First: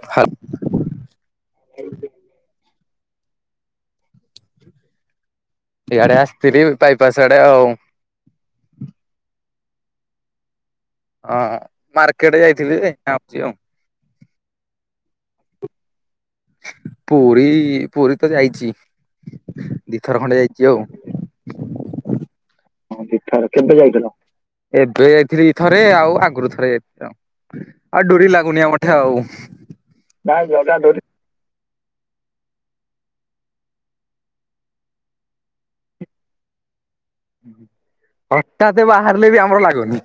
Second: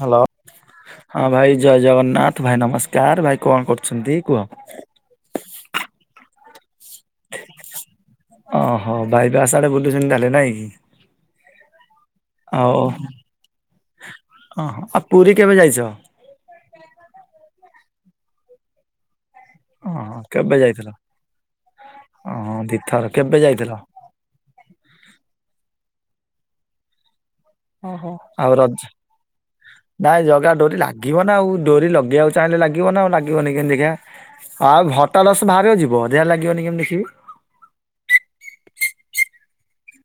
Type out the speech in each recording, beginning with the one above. Hello. ହାଲ ହଁ ଭାଇ ଜୟ ଜଗନ୍ନାଥ। ଭାଇ ନମସ୍କାର। ଭାଇ କଣ କରୁଛନ୍ତି କୁହ? ଇଆଡେ ଆସିଥିଲି ବାଇପାସ ଆଡେ ଆଉ। ଓହୋ। ବାଇପାସ୍ ଆସ ଆଡେ ବୁଲୁଛନ୍ତି ତାହେଲେ ନାଇଁ କି? ହଁ ମାର୍କେଟ ଆଉ ଯାଇଥିଲି। [inaudible] ଆଉ ଓହୋ। ଆଉ ପୁରୀ କେବେ ଯାଇଛ? ପୁରୀ ପୁରୀ ତ ଯାଇଛି। ଦିଥର ଖଣ୍ଡେ ଯାଇଛି ଆଉ। ଓହ ଏବେ ଯାଇଥିଲି ଥରେ, ଆଉ ଆଗରୁ ଥରେ ଯାଇଥିଲି ଆଉ। ଓହୋ ଆଉ ଡୋରି ଲାଗୁନିଆ ରଜ ମଠେ ନାଇଁ ଜଗା ଡୋରି ଆଉ। ଲାଗିବ ନା ଆଉ ଡରି ଲଗେଇକୁ ଚାହିଁଲେ ଲାଗିବ ନା ଆଉ ଲାଗିବନି କେମିତି ଦେଖିଆ? ଆଉ [inaudible] ବାହାରାରେ ଯିବ ଦେହ ଲାଗିବନି କେମିତି ଦେଖିବି? ହଠାତ୍ ବାହାରିଲେ ବି ଆମର ଲାଗୁନି।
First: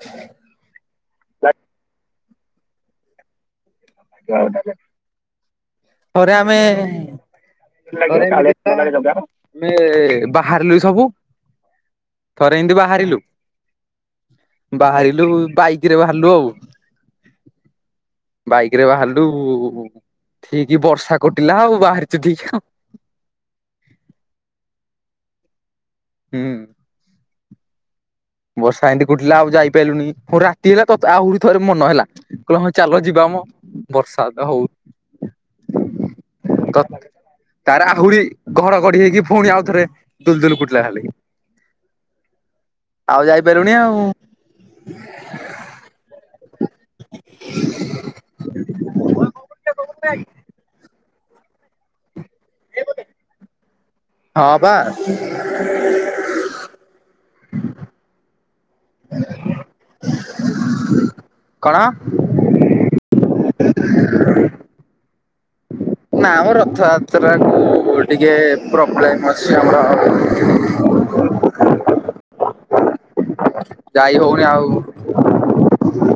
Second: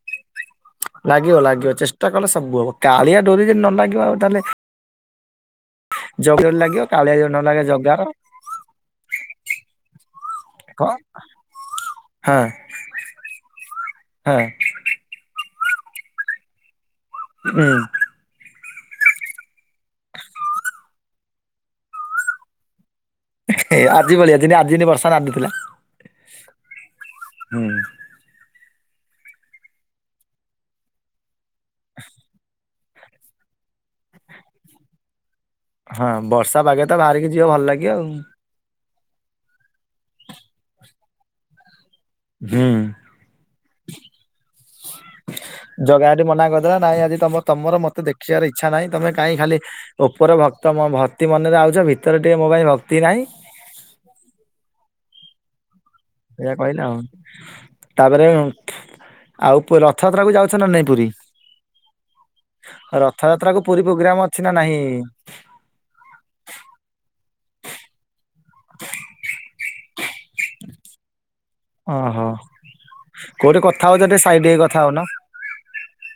ଲାଗିବ ଲାଗିବ ଚେଷ୍ଟା କଲେ ସବୁ ହବ କାଳିଆ ଡୋରି ଯଦି ନ ଲାଗିବ ଆ [unintelligible] ଜଗ [unintelligible] ଲାଗିବ କାଳିଆ [unintelligible] [unintelligible] ଜଗାର ଆମେ ବାହାରିଲୁ ହଁ ସବୁ। ହଁ ଥରେ ଏମିତି ବାହାରିଲୁ ହଁ ବାହାରିଲୁ ବାଇକ୍ ରେ ବାହାରିଲୁ ଆଉ। ହୁଁ। କିରେ ବାହାରିଲୁ ଠିକ୍ ବର୍ଷା କୁଟିଲା ଆଉ ବାହାରିଚୁ ଠିକ ଆଉ। ହେଏ ଆଜି ଭଳିଆ ଯେତି ଆଜି ଜେନ୍ତି ବର୍ଷା ନାଦୁଥୁଲା ହୁଁ ହୁଁ। ବର୍ଷା ଏମିତି କୁଟିଲା ଆଉ ଯାଇପାଇଲୁନି ହଉ ଟେ ରାତି ହେଲା ତ ଆହୁରି ଥରେ ମନ ହେଲା। କ ହଁ ଚାଲ ଯିବା ମ ବର୍ଷା ତ ହଉ। ହଁ ବର୍ଷା ବାଗେ ତ ବାହାରିକି ଯିବ ଭଲ ତାର ଲାଗିବ ଆଉ। ଆହୁରି ଘଡଘଡି ହେଇକି ଫୁଣି ଆଉଥରେ ଦୁଲଦୁଲ କୁଟିଲା ଖାଲି। ହୁଁ। ଆଉ ଯାଇପାରୁନି ଆଉ। ହଁ। ଜଗା ହେଟି ମନା କରିଦେଲା ନାଇଁ ଆଜି ତମ-ତମର ମତେ ଦେଖିବାର ଇଛା ନାଇଁ ତମେ କାଇଁ ଖାଲି ଓପର ଭକ୍ତ ମ ଭକ୍ତି ମନରେ ଆଉଚ ଭିତରେ ଟିକେ ମୋ ପାଇଁ ଭକ୍ତି ନାଇଁ। ହଁ ପା। ଏଇଆ କଇଲା ଆଉ। ତାପରେ ଆଉ ପୁ ରଥଯାତ୍ରା କୁ ଯାଉଛ ନା ନାଇଁ ପୁରୀ? କଣ ରଥଯାତ୍ରା କୁ ପୁରୀ ପୋଗ୍ରାମ ଅଛି ନା ନାହିଁ? ନା ମ ରଥଯାତ୍ରା କୁ ଟିକେ ପ୍ରୋବ୍ଲେମ୍ ଅଛି ଆମର। ଓହୋ କୋଉଠି କଥା ହଉଛ ଯାଇ ଟିକେ ହଉନି ସାଇଟ୍ ହେଇକି ଆଉ କଥା ହଉନ।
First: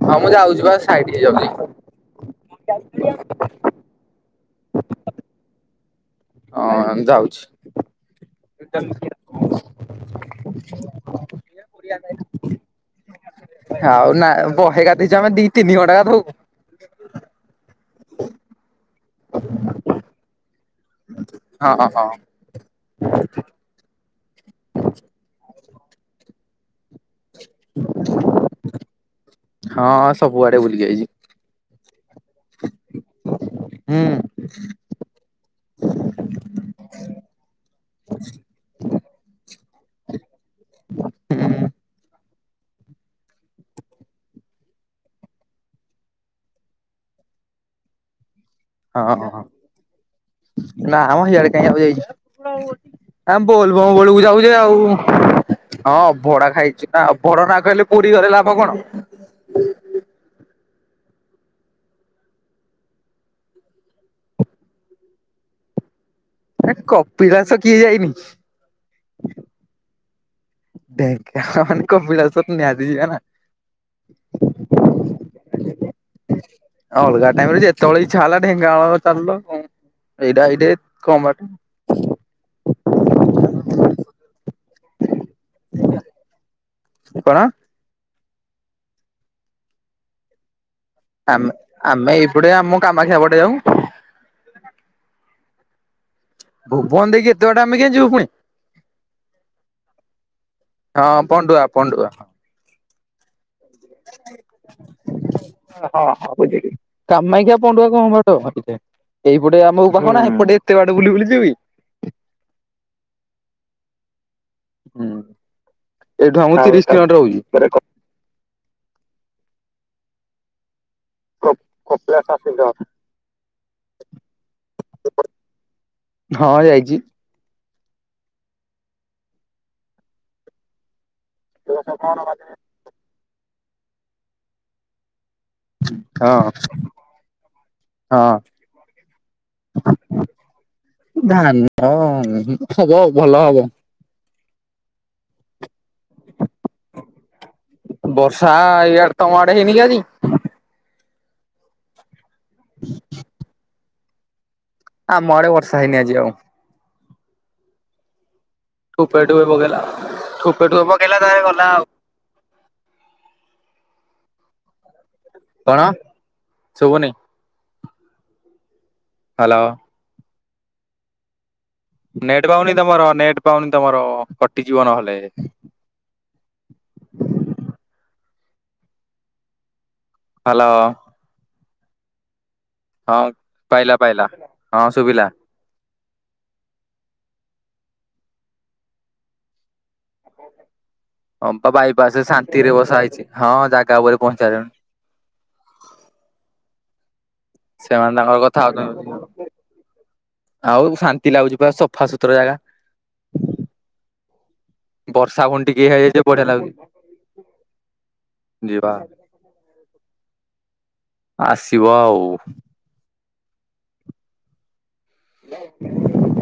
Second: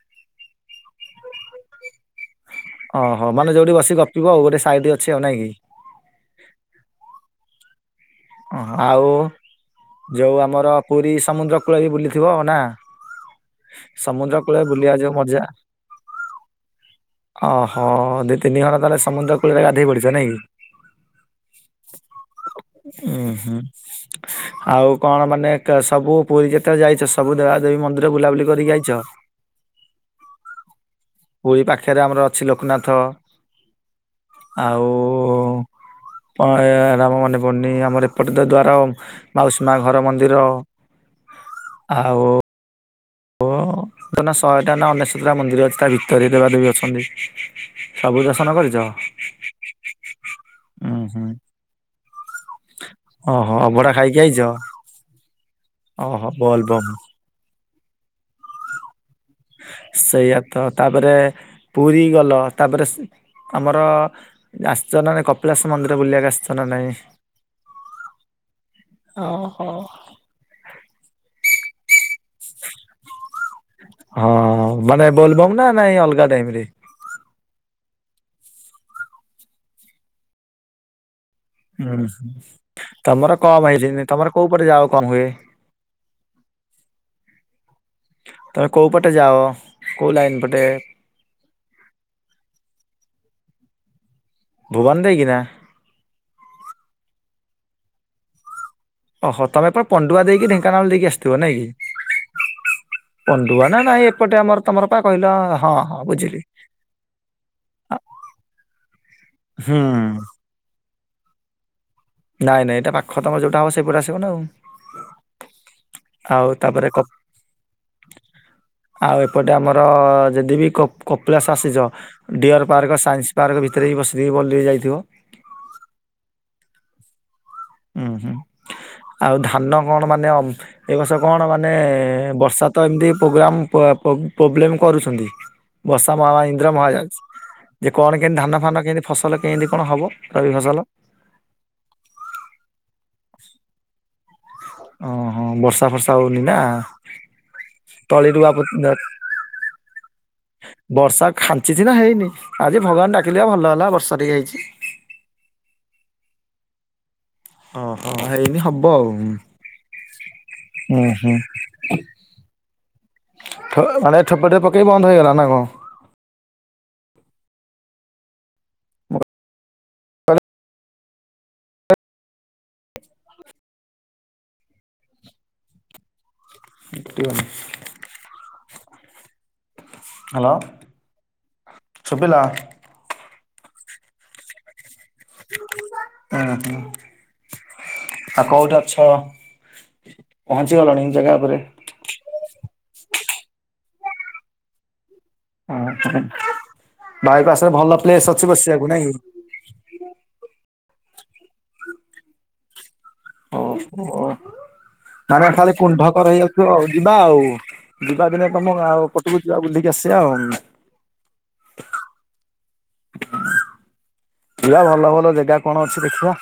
ହଁ ମୁଁ ଯାଉଚି ବା ସାଇଟି ହେଇ ଯାଉଚି। ଅହଁ ମାନେ ଯଉଠି ବସି ଗପିବ ଆଉ ଗୋଟେ ସାଇଟ୍ ଅଛି ଆଉ ନାଇଁ କି। ହଁ ଯାଉଛି। ଅଁ ହଁ ଆଉ ଯୋଉ ଆମର ପୁରୀ ସମୁଦ୍ର କୂଳ ବି ବୁଲିଥିବ ନା। ଆଉ ନା ସମୁଦ୍ର କୂଳରେ ବହେ ବୁଲିବା ଯୋଉ ଗାଧେଇଚୁ ଆମେ ମଜା ଦି ତିନି ଘଣ୍ଟା ଗାଧୋଉ। [unintelligible] ଅହ ଦି ତିନି ଘଣ୍ଟା ତାହେଲେ ସମୁଦ୍ର କୂଳରେ ଗାଧେଇ ପଡ଼ିଚ ନାଇଁ କି? ହଁ ହଁ ହଁ। ଉୁଁ ହୁଁ ଆଉ କଣ ମାନେ କ ସବୁ ପୁରୀ ଯେତବେଳେ ଯାଇଚ ସ୍ ସବୁ ଦେବାଦେବୀ ମନ୍ଦିର ବୁଲାବୁଲି କରିକି ଆଇଛ। ହଁ ହଁ ସବୁଆଡେ ବୁଲିକି ଆଇଚି। ହୁଳି ପାଖେରେ ଆମର ଅଛି ଲୋକନାଥ ହୁଁ ଆଉ [unintelligible] ହେରା ଆମର ମନେ ପନି ଆମର ଏପଟେ ତ ଦ୍ଵାରା ଆଉ। ମାଉସୀ ମା ଘର ମନ୍ଦିର ଆଉ। ଓ [unintelligible] ଶହେଟା ନା ଅନେଶତ ଟା ମନ୍ଦିର ଅଛି ତା ଭିତରେ ଦେବାଦେବୀ ଅଛନ୍ତି। ସବୁ ଦର୍ଶନ କରି ହଁ ନା ଉୁଁ ମ ହୁଁ ହିଆଡେ। [unintelligible] ଯାଇଚି ଆମ୍ ଓହୋ ବୋଲ ବମ୍ ଅଭଡା ଖାଇକି ବେଳୁକୁ ଆଇଛ ଯାଉଚେ ଆଉ। ହଁ ଓହୋ ଅଭଡା ବୋଲ ବମ୍ ଖାଇଚୁ ନା ଅଭଡା ନ ଖାଇଲେ ପୁରୀ ଘରେ ଲାଭ କଣ? ସେଇଆ ତ ତାପରେ ପୁରୀ ଗଲ ତାପରେ ସ୍ ଆମର ଆସିଚ ନା ନାଇଁ କପିଳାସ ମନ୍ଦିର ବୁଲିବାକୁ ଆସିଚ ଏ କପିଳାସ କିଏ ଯାଇନି? ହଁ ହଁ। ଢେଙ୍କାନାଳ ମାନେ କପିିଳାସ ନିହାତି ଯିବେ ନା। ହଁ ମାନେ ବୋଲବମ୍ ନା ନାଇଁ ଅଲଗା ଟାଇମ ରେ? ଅଲଗା ଟାଇମ୍ ରେ ଯେତବେଳେ ଇଚ୍ଛା ହେଲା ଢେଙ୍ଗାନାଳ ଚାଲଲ ଏଇଟା ଏଇଟେ କମ୍ ବାଟ। ହୁଁ ହୁଁ ତମର କମ୍ ହେଇଚି ତମର କୋଉ ପଟେ ଯାଅ କମ୍ ହୁଏ? କଣ? ତମେ କୋଉ ପଟେ ଯାଅ କୋଉ ଲାଇନ୍ ପଟେ? ଆମେ ଆମେ ଏଇପଟେ ଆମ କାମାଖିଆ ପଟେ ଯାଉଁ। ଭୁବନ ଦେଇକିନା। ଭୁବନ ଦେଇକି ଏତେ ବାଟେ ଆମେ କେମତି ଯିବୁ ଫୁଣି। ଓହୋ ତମେ ପରା ପଣ୍ଡୁଆ ଦେଇକି ଢେଙ୍କାନାଳ ଦେଇକି ହଁ ଆସୁଥିବ ନାଇ ପଣ୍ଡୁଆ ପଣ୍ଡୁଆ କି। ପଣ୍ଡୁଆ ନା ନାଇଁ ଏପଟେ ଆମର ତମର ପା କହିଲା ହଁ ହଁ ବୁଝିଲି। କାମାଖିଆ ପଣ୍ଡୁଆ କମ୍ ବାଟ। ଏଇପଟେ ହୁଁ ଆମକୁ ପାଖ ନା ସେପଟେ ଏତେ ବାଟ ବୁଲି ବୁଲି ଯିବି। ନାଇ ନାଇ ଏଇଟା ପାଖ ତମର ଯୋଉଟା ହବ ସେପଟେ ଆସିବ ନା ଆଉ। ହୁଁ ଆଉ ଏଇଠୁ ଆମକୁ ତାପରେ ତିରିଶ କ କିଲୋମିଟର ହଉଚି। ଆଉ ଏପଟେ ଆମର ଯଦି ବିି କପ୍ କପିଳାଶ ହଉଛି। ଆସିଚ। କପିଳାସ ଆସିଛ? ଡିଅର୍ ପାର୍କ, ସାଇନ୍ସ ପାର୍କ ଭିତରେ ବି ବସିଦେଇକି ଭଲରେ ଯାଇଥିବ। ହଁ, ଯାଇଚି। ହୁଁ ହୁଁ ଆଉ ଧାନ କଣ ମାନେ ଅମ୍ ଏ ବର୍ଷ କଣ ମାନେ ବର୍ଷାତ୍। ତ ଏମିତି ପୋଗ୍ରାମ ପ-ପବ୍ ପୋବ୍ଲେମ କରୁଛନ୍ତି। ବର୍ଷା ହଁ ମମା ଇନ୍ଦ୍ର ମହାରାଜ। ଇଏ କଣ କେମିତି ହଁ ଧାନ ଫାନ କେମିତି ଫସଲ କେମିତି କଣ ହବ ରବି ଫସଲ? ଧାନ ହଁ ହବ ଭଲ ହବ। ଅଁ ହଁ ବର୍ଷା ଫର୍ସା ହଉନିନା। ବର୍ଷା ଇଆଡେ ତମ ଆଡେ ହେଇନି କି ଆଜି? ବର୍ଷା ଖାଞ୍ଚିଚି ନା ହେଇନି ଆଜି ଭଗବାନକୁ ଡାକିଲି ବା ଭଲ ହେଲା ବର୍ଷା ଟିକେ ହେଇଚି। ଆମ ଆଡେ ବର୍ଷା ହେଇନି ଆଜି ଆଉ। ଓ ହୋ ହେଇନି ହବ୍। ଠୁପେ ଠୁପେ ପକେଇଲା। ଠୁପେ ଠୁପେ ହୁଁ ପକେଇଲା ହୁଁ। ତା ହେଲେ ଗଲା ଆଉ। ଠୋ ମାନେ ଠୋପେ ଠୋପେ ପକେଇ ବନ୍ଦ ହୋଇଗଲା ନା କଣ? କଣ? ଶୁଭୁନି। ମଁ [unintelligible] ହାଲୋ। [unintelligible] ନେଟ୍ ପାଉନି ତମର ନେଟ୍ ପାଉନି ତମର କଟିଯିବ ନହେଲେ। କଟିବନି। ହାଲୋ ହ୍ୟାଲୋ ଶୁବିଲା। ହଁ ପାଇଲା ପାଇଲା ହଁ ଶୁବିଲା। ଉଁ ହୁଁ ଆଉ କୋଉଠି ଅଛ। ପହଞ୍ଚିଗଲଣି ଜାଗା ଉପରେ। ବାଇ ପାସେ ଶାନ୍। ନ୍ତିରେ ବସା ହେଇଛି। ହଁ ଜାଗା ଉପରେ ପହଞ୍ଚିସାରିଲାଣି। ହଁ ହଁ ବାଇପାସ୍ ରେ ଭଲ ସେମାନେ ପ୍ଲେସ୍ ତାଙ୍କର ଅଛି କଥା ବସିବାକୁ ହଉଛନ୍ତି। ନାଇଁକି। ଆଉ ଶାନ୍ତି ଲାଗୁଚି ପା ସଫା ସୁୁତୁରା ଜାଗା। ଓ ହୋ। ବର୍ଷା ମାନେ ଫୁଣି ଖାଲି ଟିକେ ହେଇଯାଇଛି କୁଣ୍ଢକର ବଢିଆ ହେଇଯାଉଥିବ ଲାଗୁଛି। ଆଉ ଯିବା ଆଉ ଯିବା ଦିନେ ତମ ଯିବା ଗାଓ ପଟ୍ ସବୁ ଯିବା ବୁଲିକି ଆସିବା ଆଉ। ଆସିବ ଆଉ। ଯିବା ଭଲ ଭଲ। ଭଲ ଜେଗା କଣ ଅଛି ଦେଖିବା,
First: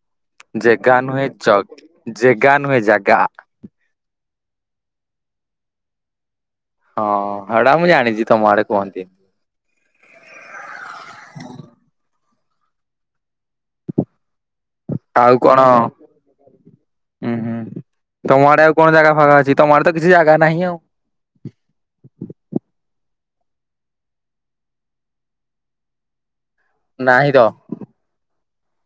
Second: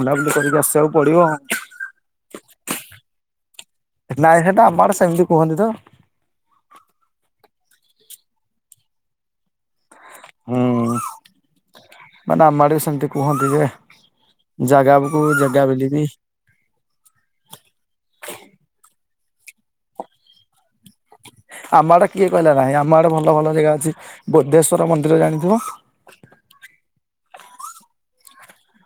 ବୁଲାବୁଲି କରିକି ଆସିବାକୁ ଜେଗା ନୁହେଁ ପଡିବ ଜ ଆଉ। ଜେଗା ନୁହେଁ ଜାଗା। ନାଇଁ ହେଟା ଆମ ଆଡେ ସେମତି କୁହନ୍ତି ତ। ହଁ -ହେଡା ମୁଁ ଜାଣିଛି ତମ ଆଡେ କୁହନ୍ତି। ହୁଁ ମାନେ ଆମ ଆଡେ ବି ସେମତି କୁହନ୍ତି ଯେ, ଜାଗାବୁ ଆଉ କଣ? ହୁଁ -ହୁଁ ତମ ଆଡେ ଆଉ କଣ ଜାଗା ଫାଗା ଅଛି। ତମଆଡେ ତ କିଛି ଜାଗା ନାହିଁ ଆଉ। ଆମ ଆଡେ କିଏ କହିଲା ନାହିଁ ଆମ ଆଡେ ଭଲ, ଭଲ ଯେଗା ଅଛି। ବୋଦ୍ଧେଶ୍ଵର ମନ୍ଦିର ଜାଣିଥିବ? ନାଇଁ, ତ।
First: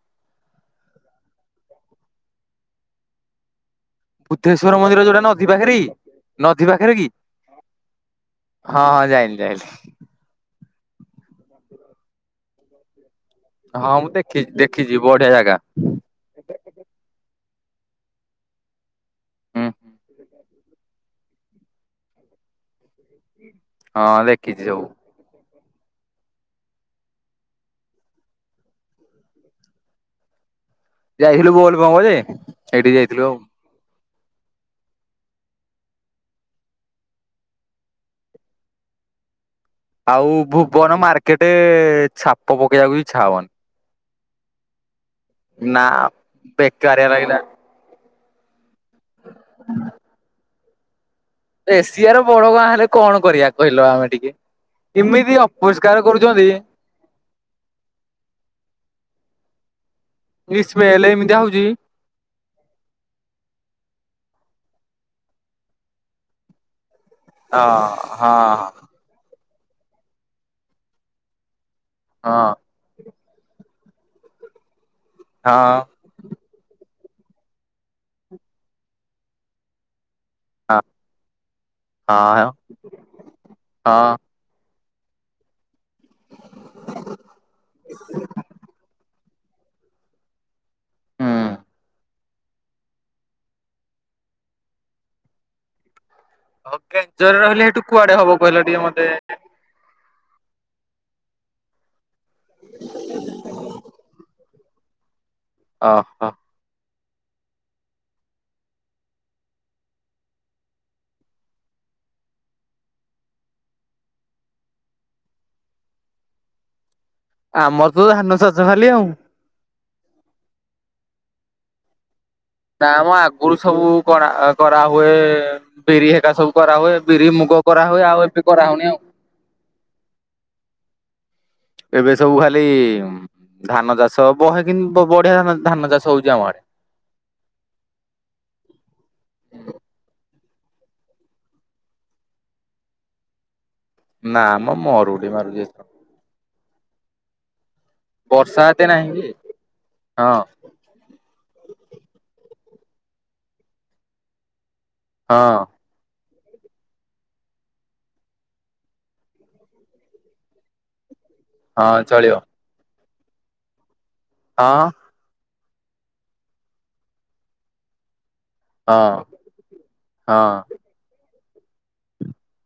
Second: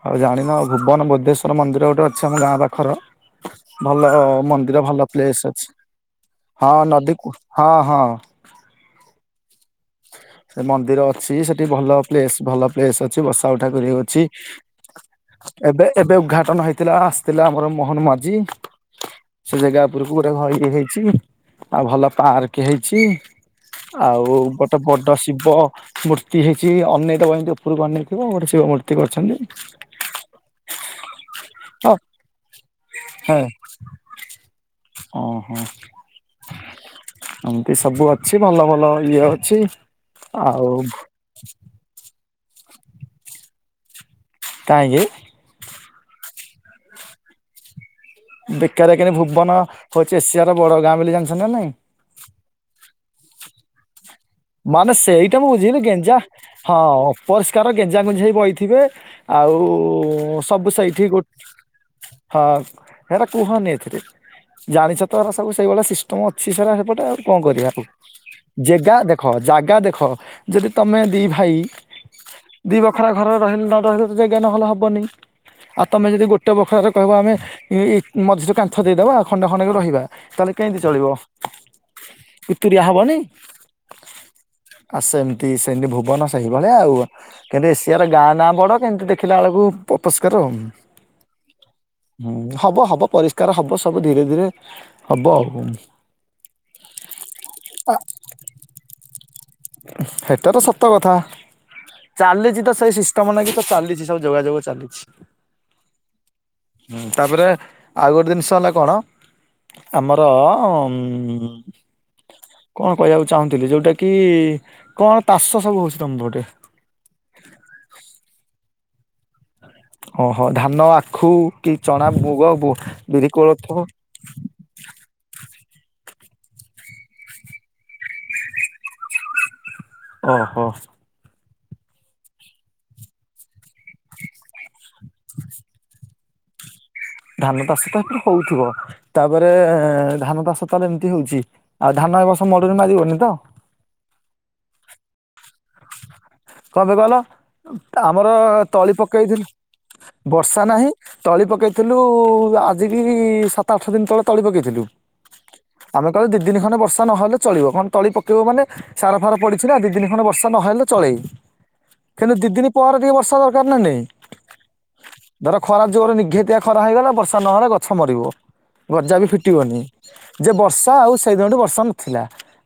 ଆଉ ଜାଣିନ ଭୁବନ ବୋଦ୍ଧେଶ୍ୱର ମନ୍ଦିର ଗୋଟେ ଅଛି ଆମ ଗାଁ ପାଖର। ଭଲ, ବୁଦ୍ଧେଶ୍ଵର ମନ୍ଦିର ଭଲ ଯୋଉଟା ନଦୀ ପ୍ଲେସ ଅଛି ପାଖରେ କି? ନଦୀ ହଁ ପାଖରେ କି ନଦୀକୁ ହଁ -ହଁ। ହଁ ଯାଇଲି ଯାଇଲି। ସେ ମନ୍ଦିର ଅଛି ସେଠି ଭଲ ପ୍ଲେସ -ଭଲ ପ୍ଲେସ ଅଛି ବସ। ଆଉ ଠାକ ହଁ ମୁଁ ଅଛି ଦେଖିଛି ଦେଖିଛି ବଢିଆ ଜାଗା। ଏବେ ଏବେ ଉଦ୍ଘାଟନ ହେଇଥିଲା ଆସିଥିଲା ଆମର ମୋହନ ମାଝି। ସେ ହୁଁ ଜାଗା ଉପରକୁ ଗୋଟେ ଘ- ଇଏ ହେଇଛି। ଆଉ ଭଲ ପାର୍କ ହେଇଛି। ହଁ ଆଉ ଦେଖିଛି କ ସବୁ ତଶିବ ମୂର୍ତ୍ତି ହେଇଛି ଅନେଇ ଥିବ ଏମିତି ଉପରକୁ ଅନେଇଥିବ ଗୋଟେ ଶିବ ମୂର୍ତ୍ତି କରିଛନ୍ତି! ଯାଇଥିଲୁ ବୋଲ ବମ ଜେ ସେଇଠି ଯାଇଥିଲୁ। ଓ ହୋ, ଏମତି ସବୁ ଅଛି ଭଲ ଭଲ ଇଏ ଅଛି। ଆଉ ଭୁବନ ମାର୍କେଟ ଛାପ ପକେଇବାକୁ ବି ଇଛା ହବନି। କାହିଁକି? ନା ବେକାରିଆ ରାଗିଲ।। ବେକାରିଆ କେମ ଭୁବନ ହଉଛି ଏସିଆ ର ବଡ ଗାଁ ବୋଲି ଜାଣିଛନ୍ତି ନା ନାହିଁ? ଏସିଆର ବଡ ଗାଁ ହେଲେ କଣ କରିବା କହିଲ ଆମେ ଟିକେ? ମାନେ ଏମିତି ସେଇଟା ମୁଁ ବୁଝି ଅପରିଷ୍କାର ଗେଞ୍ଜା କରୁଛନ୍ତି ହଁ ଅପରିଷ୍କାର ଗେଞ୍ଜା ଗେଞ୍ଜେଇ ବହିଥିବେ। ଆଉ ଏ ସବୁ ସ୍ମେଲ ସେଇଠି ଗୋ- [inaudible] ହଁ ହେରା କୁହନି ଏଥିରେ ଜାଣିଛ ତ ର ସବୁ ସେଇଭଳିଆ ସିଷ୍ଟମ ଅଛି ସେ ରା ହେପଟେ କଣ କରିବାକୁ ହଁ ହଁ। ଯେଗା ଦେଖ ଜାଗା ଦେଖ ଯଦି ତମେ ଦି ଭାଇ- ହଁ ଦି ବଖରା ଘର ରହିଲେ ନ ରହିଲେ ତ ଯେଗା ନହେଲେ ହବନି। ହଁ। ତମେ ଯଦି ଗୋଟେ ବଖାରେ କହିବ ଆମେ ମଝିରେ କାନ୍ଥ ଦେଇଦେବା ଖଣ୍ଡେଖଣ୍ଡକ ରହିବା ତାହେଲେ- କେମିତି ଚଳିବ ହଁ ତୁରୁତୁରିଆ ହବନି? ହଁ। ଆ ସେମିତି ସେମିତି ଭୁବନ ସେହିଭଳିଆ ଆଉ କିନ୍ତୁ ଏସିଆର ଗାଁ ନାଁ ବଡ କେମିତି ଦେଖିଲାବେଳକୁ ଅପରିଷ୍କାର ହୁଁ। ହୁଁ ହବ ହବ ପରିଷ୍କାର ହବ ସବୁ ଧୀରେ ଧୀରେ ହବ ଆଉ ଗେଞ୍ଜରେ ରହିଲେ ହେଠୁ କୁଆଡେ ହବ କହିଲ ଟିକେ ମତେ? ହେଟା ତ ସତ କଥା। ଚାଲିଛି ତ ସେଇ ସିଷ୍ଟମ ନା କି ତ ଚାଲିଛି ସବୁ ଯୋଗାଯୋଗ ଚାଲିଛି। ଓ ହଁ। ହୁଁ ତାପରେ ଆଉ ଗୋଟେ ଜିନିଷ ହେଲା କଣ- ଆମର ଉ- କଣ କହିବାକୁ ଚାହୁଁଥିଲି ଯୋଉଟା କି କଣ ତାଷ ସବୁ ହଉଛି ତମର ହେଠି? ଆମର ତ ଧାନ ଚାଷ ଖାଲି ଆଉ। ଓହୋ ଧାନ ଆଖୁ କି ଚଣା ମୁଗ ବୁ ନା ମ ବିରି ଆଗରୁ କୋଳଥ ସବୁ କରା କରାହୁଏ ବିରି ହେକା ସବୁ କରାହୁଏ ବିରି ମୁଗ କରାହୁଏ ଆଉ ଏବେ କରା ହଉନି ଆଉ। ଓ ହୋ। ଏବେ ସବୁ ଖାଲି ଧାନ ଚାଷ ବହ କି ବଢିଆ ଧାନ ଚାଷ ହଉଛି ଆମ ଆଡେ। ଧାନ ଚାଷ ତ ହଉଥିବ ତାପରେ ଧାନ ଚାଷ ତାହଲେ ଏମିତି ହଉଛି। ଆଉ ଧାନ ଏବର୍ଷ ମରୁଡି ମାରିବନି ତ? ନା ମ ମରୁଡି ମାରୁଛି। କଣ ପାଇଁ କହିଲ ଆମର ବର୍ଷା ଏତେ ତଳି ନାହିଁ କି ପକାଇଥିଲି ହଁ ବର୍ଷା ନାହିଁ ତଳି ପକେଇଥିଲୁ ଆଜିିକି ସାତ ଆଠ ଦିନ ତଳେ ତଳି ପକାଇଥିଲୁ? ହଁ। ଆମେ କହିଲ ଦି ଦିନ ଖଣ୍ଡେ ବର୍ଷା ନହେଲେ ଚଳିବ କଣ ତଳି ପକବୁ ମାନେ ସାର ଫାର ପଡିଛି ନା ଦି ଦିନି ଖଣ୍ଡେ ବର୍ଷା ନହ ହେଲେ ଚଳେ। ହଁ ଚଳିବ କିନ୍ତୁ ଦି ଦିନ ପରେ ଟିକେ ବର୍ଷା ଦରକାର ନା ନାଇଁ? ହଁ। ଧର ଖରା ଜୋରେ ନିଘେତିଆ ଖରା ହେଇଗଲା ବର୍ଷା ନହେଲେ ଗଛ ମରିବ। ହଁ ଗଜା ବି ଫିଟିବନି ଯେ ହଁ ବର୍ଷା ଆଉ ସେଇଦିନଠୁ ବର୍ଷା ନଥିଲା।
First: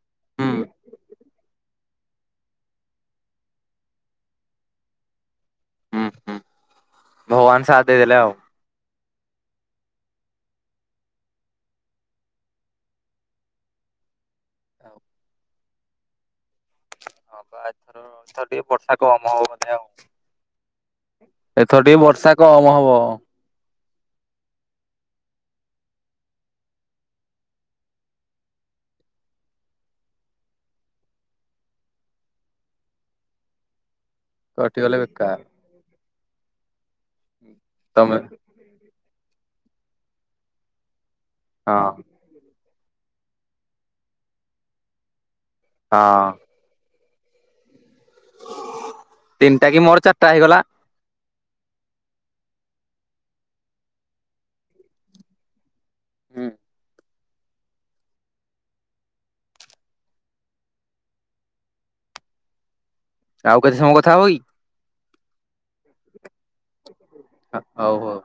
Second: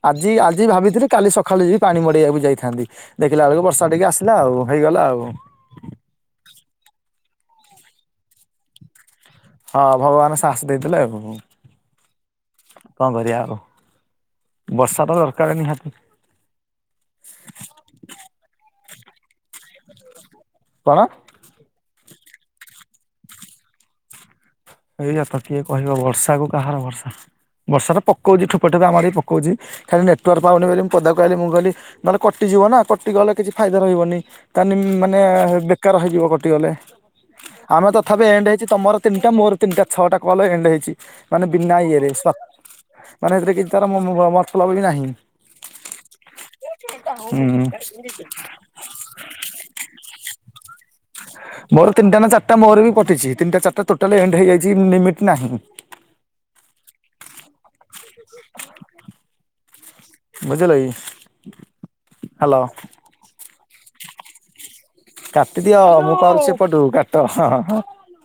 ଆଜି ହୁଁ ଆଜି ଭାବିଥିଲି କାଲି ସକାଳେ ଯିବି ପାଣି ମଡେଇବାକୁ ଯାଇଥାନ୍ତି ଦେଖିଲା ବେଳକୁ ବ ବର୍ଷା ଟିକେ ଆସିଲା ଆଉ ହେଇଗଲା ଆଉ। ହୁଁ ହୁଁ ଭଗବାନ ସାଥ ଦେଇଦେଲେ ଆଉ। ହଁ ଭଗବାନ ଶାହସ ଦେଇଥିଲେ ଆଉ। କଣ କରିବା ଆଉ ବର୍ଷା ତ ଦରକାର ନିହାତି। ବା ବାବା ଏଥର ଏଥର ଟିକେ ବର୍ଷା କମ ହବ ମାନେ ଆଉ। କଣ? ଏଥର ଟିକେ ବର୍ଷା କମ ହବ। ଏଇଆ ତ କିଏ କହିବ ବର୍ଷା କୁ କାହାର ବର୍ଷା। ବର୍ଷା ପଉଛିଠୋପେ ଠୁପା ଆମର ବି ପକଉଛି। ଖାଲି ନେଟୱାର୍କ ପାଉନି ବୋଲି ମୁ ପଦା କହଲି ମୁଁ କହିଲି ନହେଲେ କଟିଯିବ ନା କଟି ଗଲେ କିଛି ଫାଇଦା ରହିବନି। ତା କଟିଗଲେ ମାନେ ବେକାର ବେକାର ହେଇଯିବ କଟିଗଲେ ଆମେ ତମେ ତଥାପି ଏଣ୍ଡ ହେଇ ତମର ତିନିଟା ମୋର ତିନିଟା ଛଅଟା କଲ ଏଣ୍ଡ ହେଇଛି ମାନେ ବିନା ହଁ ଇଏରେ ମାନେ ସେଥିରେ କିଛି ତାର ମତ ଲବ ବି ନାହିଁ। ହଁ। ଉଁ ଉଁ ତିନି ଟା କି ମୋର ଚାରିଟା ହେଇଗଲା। ମୋର ତିନିଟା ନା ଚାରିଟା ମୋର ବି କଟିଛି ତିନିଟା ଚାରିଟା ଟୋଟାଲ ଏଣ୍ଡ ହେଇଯାଇଛି ଲିମିଟ ନାହିଁ। ହୁଁ। ବୁଝିଲେ, କି ହ୍ୟାଲୋ। ଆଉ କେତେ ସମୟ କଥା ହବ କି। କାଟିଦିଅ ମୁଁ କହ ସେପଟୁ କାଟ। ହଉ ହଉ।